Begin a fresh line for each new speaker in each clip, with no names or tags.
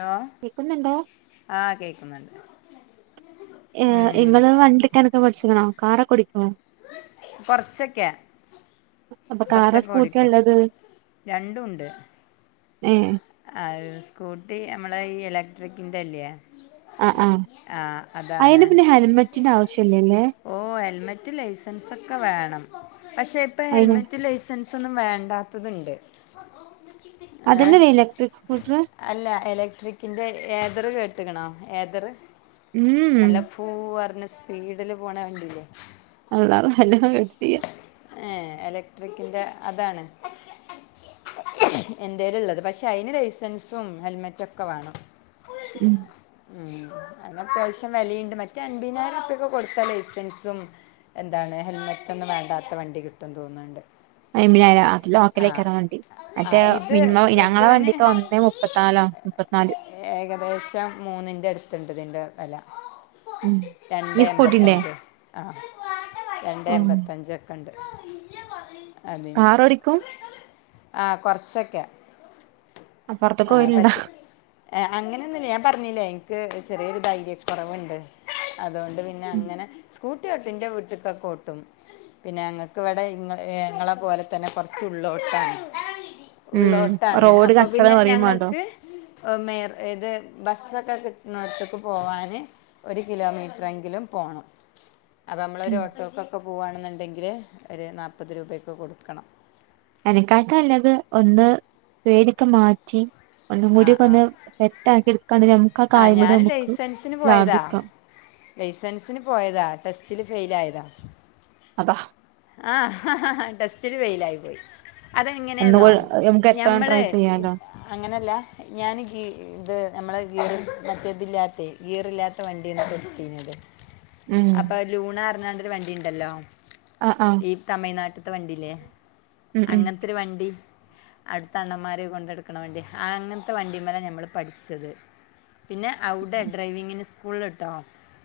Hello
കേക്കുന്ന്ണ്ടോ
ആഹ് കേക്ക്ന്ന്ണ്ട്
ഏഹ് ഇങ്ങള് വണ്ടിക്കാനൊക്കെ പഠിച്ച്ക്കണോ കാറൊക്കെ ഓടിക്കോ
കൊർച്ചെക്കെ
അപ്പ കാറാ സ്‌കൂട്ടിയാ ഇള്ളത് ഏഹ്
അഹ് സ്കൂട്ടി അമ്മളെ ഈ ഇലക്ട്രിക്കിന്റെല്ല്യേ
അഹ് ആഹ് അയ്ന് പിന്നെ ഹെൽമെറ്റിന്റെ ആവശ്യല്ല്യല്ലേ
ഓഹ് ഹെൽമറ്റും ലൈസൻസൊക്കെ വേണം. പക്ഷെ ഇപ്പ
അയിന്
ഹെൽമറ്റും ലൈസൻസ് സൊന്നും വേണ്ടാത്തത് ഇണ്ട് ഓഹ് ഓഹ് ഇമ്മച്ചി ഇപ്പച്ചി
അതനല്ലെ ഇലക്ട്രിക്സ് സ്കൂട്ടർ
അല്ല ഇലക്ട്രിക്കിന്റെ ഏതർ കേട്ടക്ക്ണോ ഏതറ്
ഉം. ഉം.
പൂ അർഞ്ഞ് സ്പീഡില് പോണ വണ്ടി ഇല്ലേ
അള്ളാറും [unintelligible] പ്പം കേട്ട്ട്ടിയ്യ
ഏഹ് എലക്ട്രിക്കിന്റെ അതാണ് എന്റല്ള്ളത് പക്ഷെ അയ്ന് ലൈസൻസും ഹെൽമെറ്റ് ഒക്കെ വേണം
ഉം
ഉം അതിന് അത്യാവശ്യം വെലീണ്ട് മറ്റേ അൻപതിനായിരം റുപ്പൊക്കെ കൊടുത്ത ലൈസൻസും എന്താണ് ഹെൽമെറ്റ് ഒന്നും വേണ്ടാത്ത വണ്ടി കിട്ടും ന്ന് തോന്ന്ണ്ട്
അൻപതിനായിരം അഹ് ലോക്കലയ്കാരം വണ്ടി
ആ
മറ്റേ
ഇത്
മിനിമം ഞങ്ങളെ
ഇതിന്
വണ്ടിക്ക് ഒന്നെ മുപ്പത്താലാ മുപ്പത്തിനാല്
ഏകദേശം മൂന്നിൻ്റെ അടുത്തുണ്ട് ഇതിൻ്റെ വില
ഉം ഈ
രണ്ടെ
സ്കൂട്ടിന്റെ
എമ്പത്തഞ്ച് ആ ഹ് രണ്ടെ
ആഹ്
എൺമ്പത്തഞ്ച കണ്ട്. അതിന്.
കാറോടിക്കും
ആഹ് കൊറച്ചൊക്കെ
അപ്പർത്ത്ക്ക്
ആഹ്
പോവല്ണ്ടോ
പക്ഷേ എഹ് അങ്ങനെന്നുല്ല പറഞ്ഞില്ലേ എനിക്ക് ചെറിയൊരു ധൈര്യക്കുറവുണ്ട് അതുകൊണ്ട് പിന്നെ അങ്ങനെ സ്കൂട്ടിയോട്ടും ഇന്റെ വീട്ടക്കൊക്കോട്ടും പിന്നെ ഞങ്ങക്കിവടെ ഇങ്ങളെ പോലത്തന്നെ കൊറച്ചുള്ളോട്ടാണ്
ഉം
ഉള്ളോട്ടാണ്
റോഡ് കച്ചറ
അപ്പപ്പിന്നെ
പറിയും മാണ്ടോ
ഞങ്ങക്ക് മേർ ഇത് ബസ്സൊക്കെ കിട്ട്‌ണോട്ത്ക്ക് പോവാന് ഒരു കിലോമീറ്ററെങ്കിലും പോണം
ഉം
അപമ്മളൊരു ഓട്ടോക്കൊക്കെ പോവാണെന്നുണ്ടെങ്കില് ഒരു നാപ്പത് രൂപൊക്കെ കൊടുക്കണം
അനിക്കാക്കല്ലത് ഒന്ന് പേടിക്കെ മാറ്റി ഒന്നും
ആ
കൂടിക്കാെന്ന് ട്ടാക്കി എടുക്കണ്ടിരും
ആഹ് ഞാന് ലൈസൻസിന് പോയതാ ലൈസൻസിന് പോയതാ ടെസ്റ്റില് ഫെയിലായതാ
അതാ
ആഹ് ടെസ്റ്റില് ഫെയിലായിപ്പോയി
ഒന്നുകൂ
അതെങ്ങനെന്നോ
നമുക്ക് എത്ര
ഞമ്മള്
ട്രൈ ചെയ്യാലോ
അങ്ങനെയല്ല ഞാൻ ഗീ ഇത് നമ്മളെ ഗീറ് മറ്റേതില്ലാത്തെ ഗീറില്ലാത്ത വണ്ട്യാണ് കൊടുത്തീഞത്
[inaudible]
അപ്പൊ ലൂണാർഞാണ്ടൊരു വണ്ടിണ്ടല്ലോ
ആഹ് ആഹ്
ഈ തമിഴ്നാട്ട്ത്തെ വണ്ടില്ലേ
ഉം ഉം
അങ്ങത്തൊരു വണ്ടി അടുത്തെ അണ്ണന്മാരെ കൊണ്ടെടുക്കണ വണ്ടി ആ അങ്ങൻത്തെ വണ്ടിമ്മലാ ഞമ്മള് പഠിച്ചത് പിന്നെ അവ്ടെ ഡ്രൈവിങ്ങിന് സ് കൂൾള്ട്ടോ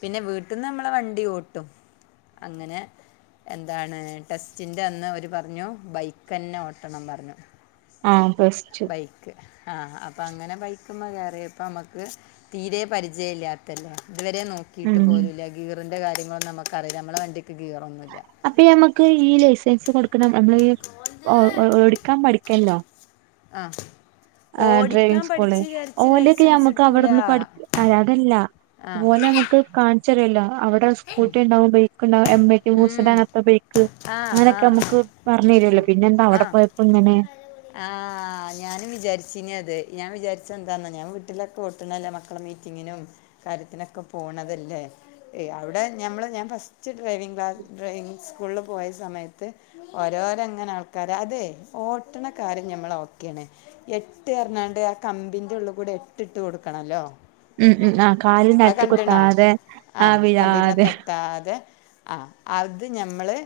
പിന്നെ വീട്ടിന്ന് നമ്മള് വണ്ടി ഓട്ടും അങ്ങനെ താണ് ടെസ്റ്റിൻ്റെ അന്ന് അവര് പറഞ്ഞു ബൈക്കെന്നെ ഓട്ടണം പറിഞ്ഞു
ആഹ് ബെസ്റ്റ്
ക്ക്‌ ആഹ് അപ്പൊങ്ങനെ ബൈക്മ്മേ കേയറിയപ്പം അമ്മക്ക് തീരെ പരിചയല്ലാത്തല്ലെ ഇതുവരെ നോ
ഉം
ക്കീട്ടുപോലൂല്ല ഗീറിൻ്റെ കാര്യങ്ങളൊന്നും നമുക്കറിയിലാ നമ്മള വണ്ടിക്ക് ഗീറൊന്നുല്യാ
അപ്പൊ ഈ അമ്മക്ക് ഈ ലൈസൻസ് കൊടുക്കണം അമ്മളീ ഓടിക്കാൻ പഠിക്കല്ലോ
ആഹ്
ആഹ് ഡ്രൈവിങ് സ്കൂള് ഓലെയൊക്കെ
ലൈസൻസ്
ഞമ്മക്ക്
കിട്ടൂല
അവിടെന്ന് പഠിപ്പി ഏയ് അതല്ല
ആ
ഓലെമുക്ക് കാൺച്ചെരുല്ലോ അവ ടെ സ്കൂട്ടി ഇണ്ടാവും ബൈക്ക് ഇണ്ടാവും എം ഐ ടി മൂസെ
ഉം.
ന്റെ അങ്ങനത്തെ ബൈക്ക്
ആ ആ ആ
അങ്ങനൊക്കെ അമുക്ക് പറഞ്ഞരോല്ലോ പിന്നെ എന്താ അവിടെ പോയപ്പോ ഇങ്ങനെ
ആഹ് ഞാനും വിചാരിച്ചിഞത് ഞാൻ വിചാരിച്ച എന്താന്നാ ഞാൻ വീട്ടിലൊക്കെ ഓട്ട്ണേല്ലേ മക്കളെ മീ റ്റിങ്ങിനും കാര്യത്തിനൊക്കെ പോണതല്ലേ ഏയ് അവിടെ ഞമ്മള് ഞാൻ ഫസ്റ്റ് ഡ്രൈവിംഗ് ക്ലാസ് ഡ്രൈവിംഗ് സ്കൂളില് പോയ സമയത്ത് ഓരോരങ്ങനെ ആൾക്കാര അതെ ഓട്ടണ കാര്യം ഞമ്മള് ഓക്കെയാണ് എട്ട് എറഞ്ഞാണ്ട് ആ കമ്പിന്റെ ഉള്ളുകൂടെ എട്ടിട്ട് കൊടുക്കണല്ലോ
ഉം ഉം ആ കാലനെൽത്ത് കുത്താതെ ആ വിഴാതെ
താതെ ആ അത് ഞമ്മള്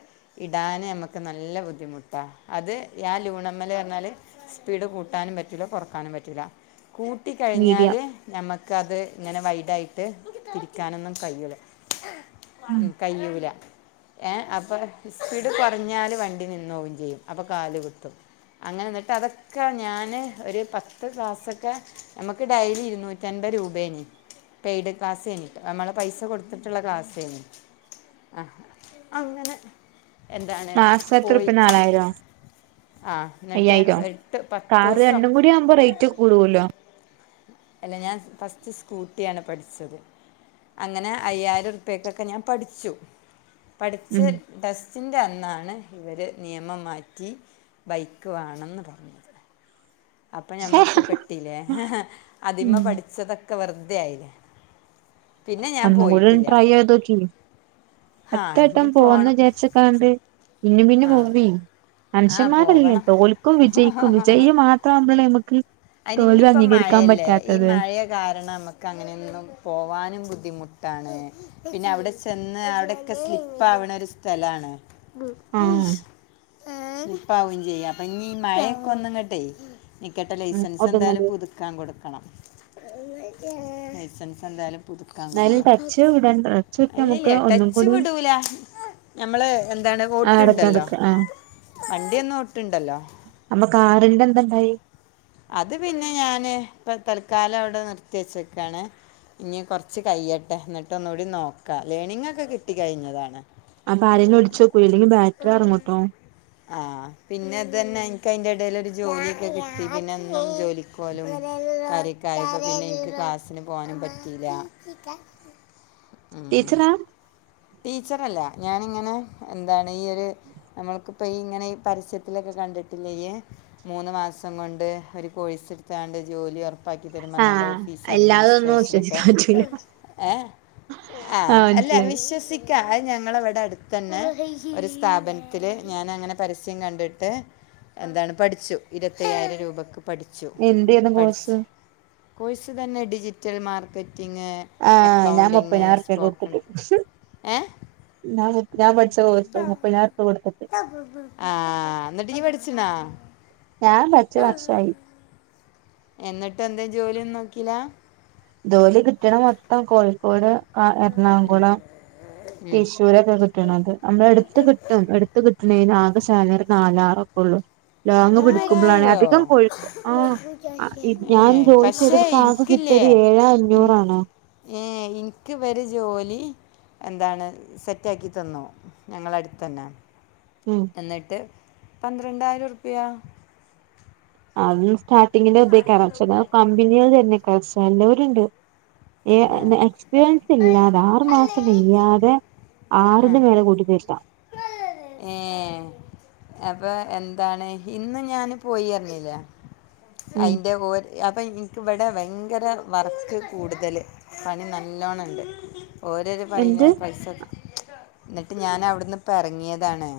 ഇടാന് ഞമ്മക്ക് നല്ല ബുദ്ധിമുട്ടാ അത് ആ ലൂണമ്മല് പറഞ്ഞാല് സ്പീഡ് കൂട്ടാനും പറ്റൂല്ല കൊറക്കാനും പറ്റൂല്ല
മീഡിയം
കൂട്ടിക്കഴിഞ്ഞാല് ഞമ്മക്കത് ഇങ്ങനെ വൈഡായിട്ട് പിടിക്കാനൊന്നും കയ്യൂല ഉം കയ്യൂല ഏഹ് അപ്പൊ സ്പീഡ് കൊറഞ്ഞാല് വണ്ടി നിന്നോവും ചെയ്യും അപ്പൊ കാല് കുത്തും അങ്ങനെ എന്നിട്ടതൊ ക്കെ ഞാന് ഒരു പത്ത് ക്ലാസ്സൊക്കെ നമുക്ക് ഡെയലി ഇരുന്നൂറ്റൻപത് രൂപേനീ പെയ്ഡ് ക്ലാസെഴിഞ്ഞിട്ട് അമ്മള് പൈസ കൊടുത്തിട്ടുള്ള ക്ലാസേനീ ആ അങ്ങനെ എന്താണ് പോയി
ആയിരോ
ആ എന്നിട്ട് എട്ട് പത്ത്
കാറ്
ദിവസം
രണ്ടും ആവുമ്പോ റേറ്റ് കൂടുൂലോ
അല്ല ഞാൻ ഫസ്റ്റ് സ്കൂട്ടിയാണ് പഠിച്ചത് അങ്ങനെ അയ്യായിരം റുപ്യക്കൊക്കെ ഞാൻ പഠിച്ചു പഠിച്ച്
ഉം
ടെസ്റ്റിൻ്റെ അന്നാണ് ഇവര് നിയമം മാറ്റി ബൈക്ക് വേണംന്ന് പറഞ്ഞത് അപ്പൊ ഞമ്മക്ക് പെട്ടിലേ അതിമെ
ഉം
പഠിച്ചതൊക്കെ വെറുതെ ആയില്ലേ പിന്നെ ഞാൻ
ഒന്നും കൂടി ഒന്ന്
പോയിട്ടില്ല
ട്രൈ ചെയ്ത് നോക്കി
ആ
എത്ര
ഇനി
വട്ടം പോവന്ന്
പോകണം
വിചാരിച്ച് ക്കാണ്ട് പിന്നും പിന്നും
ആ
പോവി
ആ
മനുഷ്യന്മാരല്ലേ
പോകണം
തോൽക്കും വിജയിക്കും വിജയിയെ മാത്രആവുമ്പലല്ലേ നമ്മുക്ക്
അയ്നിനിയിപ്പ മഴയല്ലേ ഈ മഴയൊ കാരണം നമുക്ക് അങ്ങനെയൊന്നും പോവാനും ബുദ്ധിമുട്ടാണ് പിന്നെ അവിടെ ചെന്ന് അവിടെക്കെ സ്ലിപ്പാവണ ഒരു സ്ഥലാണ്
ആഹ്
സ്ലിപ്പാവയും ചെയ്യാം അപ്പൊ ഇനി മഴയൊക്കെ ഒന്നുങ്ങട്ടെ നിക്കട്ടല്ലേ
ഉം
ലൈസൻസ് എന്തായാലും
ഒതുങ്ങത്
പുതു ക്കാൻ കൊടുക്കണം ലൈസൻസ് എന്തായാലും പുതുക്കാൻ
എന്നാലും
കൊടുക്കണം
ടച്ച് വിടണ്ട ടച്ച് വിട്ട നമുക്ക്
ഇല്ലില്ല്യ
ഒന്നും
ടച്ച്
കൂടി
വിടൂല ഞമ്മള് എന്താണ്
ആഹ് എടക്ക്
ഓട്ട്ണ്ടല്ലോ
എടക്ക് ആഹ്
വണ്ടിയൊന്നും ഓട്ട്ണ്ടല്ലോ
അമ്മ കാറിന്റെ എന്ത്‌ണ്ടായി
അത് പിന്നെ ഞാന് ഇപ്പ തൽക്കാലം അവിടെ നിർത്തി വെച്ചെക്കാണ് ഇനി കുറച്ച് കയ്യട്ടെ എന്നിട്ട് ഒന്നുകൂടി നോക്കാം ലേണിങ്ങൊക്കെ കിട്ടി കഴിഞ്ഞതാണ്
അപ്പൊ ആരെന്നു ഒളിച്ചോക്കൂ അല്ലെങ്കിൽ ബാറ്ററി എറങ്ങോട്ടോ
ആഹ് പിന്നെ അത് തന്നെ എനിക്ക് അതിന്റെ എടേലൊരു ജോലിയൊക്കെ കിട്ടി പിന്നെന്നും ജോലി പോവലും കാര്യോക്കായപ്പോ പിന്നെ എനിക്ക് ക്ലാസ്സിന് പോകാനും പറ്റിയില്ല ഉം.
ടീച്ചറാ
ടീച്ചറല്ല ഞാനിങ്ങനെ എന്താണ് ഈയൊരു നമ്മൾക്കിപ്പ ഈ ഇങ്ങനെ ഈ പരസ്യത്തിലൊക്കെ കണ്ടിട്ടില്ലേ ഈയ് മൂന്ന് മാസം കൊണ്ട് ഒരു കോഴസെടുത്താണ്ട് ജോലി ഒറ പ്പാക്കി തരും പറഞ്ഞാണ്ട്
ആഹ്
ഓഫീസ്
എല്ലാതൊന്നും
അഡ്മിനിസ്ട്രേഷനൊക്കെ
വിശ്വസിക്കാൻ പറ്റൂല
ഏഹ് ആഹ് അല്ല വിശ്വസ് നിക്ക. അഹ് ഞങ്ങളവിടട്ത്ത തന്നെ ഒരു സ്ഥാപനത്തില് ഞാനങ്ങനെ പരസ്യം കണ്ടിട്ട് എന്താണ് പഠിച്ചു. ഇരുവത്തയ്യായിരം രൂപക്ക് പഠിച്ചു
എന്തേന്നു കോഴ്സ്
കോയ്സ്തന്നെ ഡിജിറ്റൽ മാർക്കറ്റിംഗ്
ആഹ് ഞാൻ
അക്കൗണ്ടിങ് സ്പോക്കൺ- ഏഹ്
ഞാന് ഞാൻ പഠ്ച്ച കോഴ്സ്. മുപ്പയ്നായിരുർപ്യ കൊട്ത്ത്‌ട്ട്
കമ്പ്യൂട്ടർ ആഹ് ന്നട്ട് ഇയ്യ്‌ പഠ്ച്ച്ന്നാ
ഞാൻ കൊർച്ച് വർഷായി
എന്നിട്ടെന്തേ ജോലിയൊന്നും നോക്കീലാ
ജോലി കിട്ടണ മൊത്തം കോഴിക്കോട് ആ എർണാംകുളം
ഉം.
തൃശ്ശൂരൊക്കെ കി - ട്ട്ണത്. നമ്മളെ എടുത്ത് കിട്ടും. എട്ത്ത്‌ കിട്ട്ണേന് ആകെ സാലറി നാലാറൊക്കൊള്ളൂ ലോങ്ങ് പിടിക്കുമ്പളാണ്
നാലായിരോ
അധികം കൊഴിക്കു ആഹ് ആ ഇ
ഏ
ഞാൻ ജോലി
പക്ഷേ
ചെയ്തപ്പൊ ആകെ കിട്ടിയത് ഏഴേ അഞ്ഞൂറാണ്
ഏഹ് ഇന്ക്ക് വര് ജോലി എന്താണ് സെറ്റാക്കി തന്നു. ഞങ്ങളട്ത്തന്നെ
ഉം
എന്നിട്ട് പന്ത്രണ്ടായിരുർപ്പ്യ
അതും സ്റ്റാർട്ടിങ്ങിന്റെ തേക്കാരം. ചെല കമ്പനികള് തെര്ന്നേക്കാരം. ചെലവര്ണ്ട് ഏ എക്സ്പീരിയൻസ് ല്ലാതെ ആറു മാസം കയ്യാതെ ആറ്ന്റെ മേലെ കൂട്ടി തര്ല്ല
ഏഹ് അപ്പൊ എന്താണ് ഇന്ന് ഞാന് പോയ്യർഞീലേ
ഉം
അയ്ന്റെ അപ്പം ഇൻക്ക് വടെ ഭയങ്കര വർക്ക് കൂടുതല് പണി നല്ലോണണ്ട് ഓരൊരു പഴഞ്ഞ
എന്ത്
പൈസ ന്നട്ട് ഞാനവിടുന്ന്പ്പർങ്ങിയതാണ്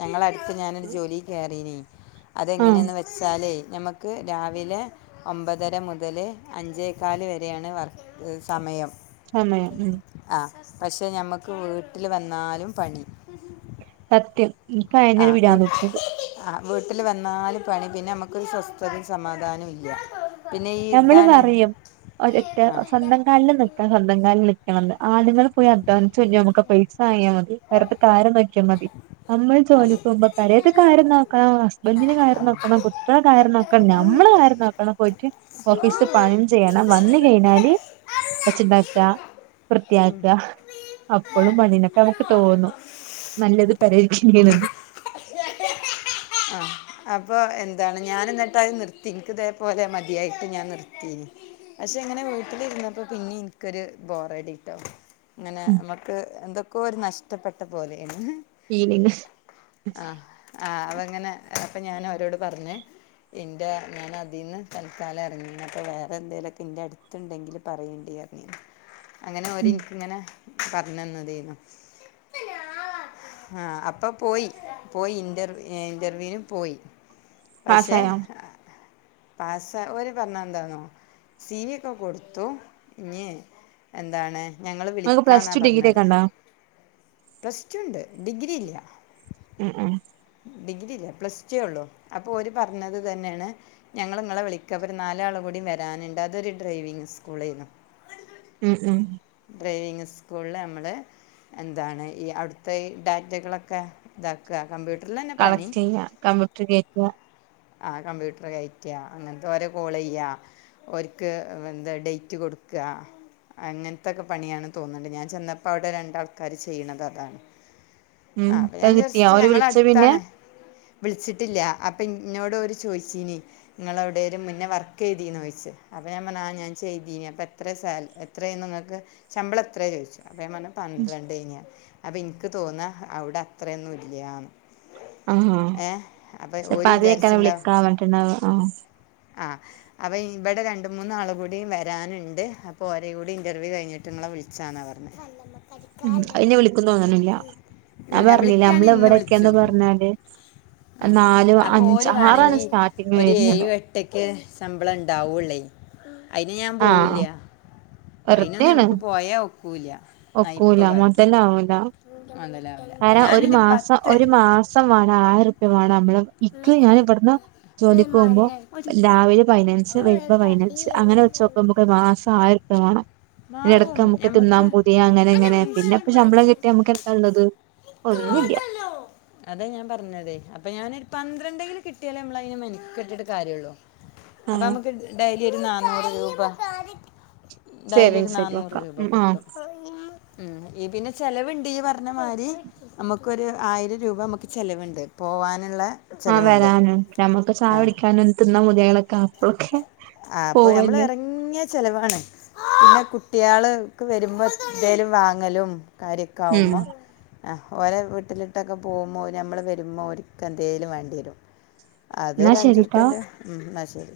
ഞങ്ങളട്ത്ത് ഞാനൊരു ജോലി കേറീനീ
ആഹ്
അതെങ്ങനേന്ന് വെച്ചാലേയ് ഞമ്മക് ക്ക് രാവിലെ ഒമ്പതര മുതല് അഞ്ചേക്കാല് വരെയാണ് വർ സമയം
സമയം ഉം
ആ പക്ഷെ ഞമ്മക്ക് വീട്ടില് വന്നാലും പണി
സത്യം ഇൻക്ക് അയെന്നെ ഒരു
ആഹ്
പിരാന്ത്
വിട്
പുടിച്ചും
ആ വീട്ടില് വന്നാലും പണി പിന്നെമ്മക്കൊരു സ്വസ്ഥത്യും സമാധാനും ഇല്ല പിന്നെ ഈ
നമ്മള്
ഇതാണ്
പറയും, ഒറ്റ
ഇല്ല ഇല്ല
സ്വന്തം കാൽല് നിക്കാ സ്വന്തം കാലിൽ നിക്- ക്കണം ന്ന്. ആണ്ങ്ങൾ പോയി അദ്വാനി ച്ച് കൊണ്ട്ര, നമുക്കാ പൈസ വാങ്ങിയാ മതി. പെരേതെ കാര്യം നോക്യാ മതി നമ്മള്
അതെ
ജോലിക്കുമ്പോ പെരേത്തെ കാര്യം നോക്കണം. ഹസ്ബൻഡിന്റെ
ആ.
കാര്യം നോക്കണം. കുട്ടികളെ കാര്യം നോക്കണം, നമ്മളെ കാര്യം നോക്കണം, പൊ - ഓഫീസ്ത്തെ പണിം ചെയ്യണം. വന്ന് കഴിഞ്ഞാല് വച്ച്ണ്ടാക്ക
ഉം.
വൃത്തിയാക്ക അപ്പളും പണ്യന്നെ പ്പമ്മക്ക് തോന്നും. നല്ലത് പെരേഇര്ക്കന്നേണ്ന്ന്
[inaudible] ആഹ് അപ്പൊ എന്താണ് ഞാന് ന്നട്ടത് നിർത്തി, ഇൻക്ക്തേപോലെ മതിയായിട്ട് ഞാൻ നിർത്തീനി പക്ഷെ ഇങ്ങനെ വീട്ടിലിര്ന്നപ്പോ പിന്നിം ഇൻക്കൊരു ബോറടിട്ടോ ങ്ങനെ അമ്മക്ക് എന്തൊക്കോ ഒരു നഷ്ടപ്പെട്ട പോലേണ്
[unintelligible]
ആഹ് അതങ്ങനെ അപ്പഞാനോരോട് പർഞ്ഞ് എന്റാ ഞാൻ അതീന്ന് തൽക്കാലംഎറങ്ങീണ് അപ്പ വേറെ എന്തേലൊക്കെ ന്റെ അടു- ത്തുണ്ടെങ്കിൽ പറയേണ്ടീപറഞ്ഞ് അങ്ങനെ ഓര്
ഉം
എനിക്കിങ്ങനെ പറഞ്ഞന്നതേനു ആഹ് അപ്പൊ പോയി പോയി ഇന്റർ ഇന്റർവ്യൂനും- പോയി പക്ഷെ
പാസ്സായോ
പാസാ ഓര് പറഞ്ഞ എന്താന്നൊ സിവിക്കെ കൊടുത്തു ഇന്യേ എന്താണ് ഞങ്ങള്
നിങ്ങൾക്ക് പ്ലസ്
വിളിക്കാന്നാ
ടു ഡിഗ്രി
പറഞ്ഞത്
ഒക്കെ ഉണ്ടോ
പ്ലെസ്റ്റടു ണ്ട് ഡിഗ്രി ഇല്ല
ഉം ഉം
ഡിഗ്രില്ല പ്ലസ്ടുവേള്ളൂ അപ്പൊ ഓര് പറഞ്ഞത് തന്നേണ് ഞങ്ങള് ഇങ്ങളെ വിളിക്കാ ഒരു നാലാള് കൂടി വരാന്ണ്ട് അതൊരു ഡ്രൈവിങ് സ്കൂളയിനു
ഉം ഉം
ഡ്രൈവിങ് സ്കൂളില് അമ്മള് എന്താണ് ഈ അവിടുത്തെഈ ഡാറ്റകളൊക്കെ- ഇതാക്ക കമ്പ്യൂട്ടറിലന്നെ പണി
കംമ്പ്യൂട്ടറി കേറ്റാ
ആഹ് കമ്പ്യൂട്ടറി കേറ്റാ അങ്ങനത്തെ ഓരേ കോളെയ്യാ ഓരിക്ക് എന്താ ഡേറ്റ് കൊടുക്കാ അങ്ങനത്തെക്കെ പണിയാണ് തോന്നുണ്ട് ഞാൻ ചെന്നപ്പവിടെ രണ്ടാൾക്കാര് ചെയ്യണത് അതാണ്
ഉം
ആഹ് അപ്പൊ
ത്
ഞാൻ
കിട്ടിയോ
ജസ്റ്റ്
ഓര്
ഞങ്ങള
വിളിച്ച പിന്നെ
ടുത്താണ് വിളിച്ചിട്ടില്ല അപ്പൊ- ഇന്നോട് അവര് ചോയിച്ചീനി നിങ്ങളെവിടേലും മുന്നെ വർക്കെ യ്തീന്ന്ചോയിച്ച് അപ്പൊ ഞാൻ പറഞ്ഞ് ആഹ് ഞാൻ ചെയ്തീനി അപ്പൊ എത്ര സാ - എത്രയാ നിങ്ങക്ക് ശമ്പളം എത്രയാ ചോയിച്ചു അപ്പൊ ഞാൻ പറഞ്ഞു പന്ത്രണ്ട്ന്ന് അപ്പം എനിക്ക് തോന്നാ അവിടെ അത്രയൊന്നും ഇല്ല്യാന്ന് ഏഹ് അപ്പൊ ഓരു
എ
വിചാരി -
[unintelligible] വിളിക്കാമ്പറ്റണ്ടാവ ആഹ്
ആഹ് അപ്പൊ ഇവിടെ രണ്ട് മൂന്നാള് കൂടിം വരാനുണ്ട് അപ്പൊ ഓരെ കൂടി ഇന്റർവ്യൂ കഴിഞ്ഞി- ട്ട് ങ്ങളെ വിളിച്ചാന്നാപറഞ്ഞെ
ഉം അയിനി വിളിക്കോന്ന് തോന്ന്നില്ല ഞാൻ
വിളി
പറഞ്ഞില്ലെ
വിളിക്കാണെ
നമ്മള്
ഇന്ന്
ഇവിടേക്കേന്ന്
വിളിച്ചും
പറഞ്ഞാല് അത് നാലു
അപ്പൊ
അഞ്ച് ആറാണ് സ്റ്റാർട്ടിങ്ങ് വരുന്നത്
എട്ടക്കേ ശമ്പളം ഇണ്ടാവൂള്ളെ അയിന് ഞാൻ
ആഹ്
പോവൂല്യ അയിനൊന്നും
വെറുതെയാണ്
നമുക്ക് പോയാ ഒക്കൂല നയ്പ്പ് ബാക്കി
പാവം ടാ
അല്ലലാവൂല ഞാനെന്റെ പത്ത്-
ഒരു മാസം വേണം ആയിറുപ്യ വേണം അമ്മള് ഇക്ക് ഞാൻ ഇവിടുന്ന്
ഒരു
ജോലിക്ക് പോവുമ്പൊ- രാവിലെ പയിനഞ്ച് വരുമ്പൊ പയി നഞ്ച് അങ്ങനെ വെച്ച് നോക്കുമ്പോക്കെ മാസം ആയിറുപ്യ വേണം പിന്നെ എടക്ക് നമുക്ക് തിന്നാൻ പൂതിയ അങ്ങനെ
അന്റെ
ഇങ്ങനെ പിന്നെ
മൂന്നങ്ങോട്ട്
ഇപ്പ ശമ്പളം കിട്ടിയാ
വാങ്ങിച്ചു
അമുക്കെന്താള്ളത് ഒന്നൂല്യ
അതെ ഞാൻ പറഞ്ഞത് അപ്പൊ ഞാനെ - പന്ത്രണ്ടെങ്കിലും കിട്ടിയാലെ അ മ്മളയിന് മെനക്കെട്ടിട്ട് കാര്യള്ളൂ അപ്പൊ
ആഹ്
അമ്മക്കിത് - ഡൈലി ഒരു നാന്നൂറ് രൂപ ഡൈലി ഒരു
സേവിങ്സ് ആയിട്ട്
നാന്നൂറ്
വെക്കാം
രൂപ
ആഹ്
കിട്ടും ഉം ഈ പിന്ന ചെലവുണ്ടീ പറഞ്ഞ മാരി നമ്മക്കൊരു ആയിരം രൂപ നമ്മ ക്ക് ചെലവുണ്ട് പോവാനുള്ളെ
ആഹ് വരാനും നമ്മുക്ക് ചായു ടിക്കാനും തിന്നകൊതിയാവണക്കാ
ആഹ് അപ്പൊ നമ്മള് എറങ്ങിയ- ചെലവാണ് പിന്നെ കുട്ടിയള്ക്ക് വരുമ്പൊ ന്തേലും വാങ്ങലും കാര്യം ഒെക്ക
ഉം
ആവുമ്പം ആഹ് ഓലെ വീട്ടിലോട്ടൊക്കെ പോകുമ്പോ നമ്മള് വരുമ്പോ ഓരിക്ക് എന്തേലും വേണ്ടി വരും അത്
എന്നാ
ഒരു അഞ്ചു
ശരിട്ടോ
ഉറുപിയേന്റെ ഉം എന്ന ശരി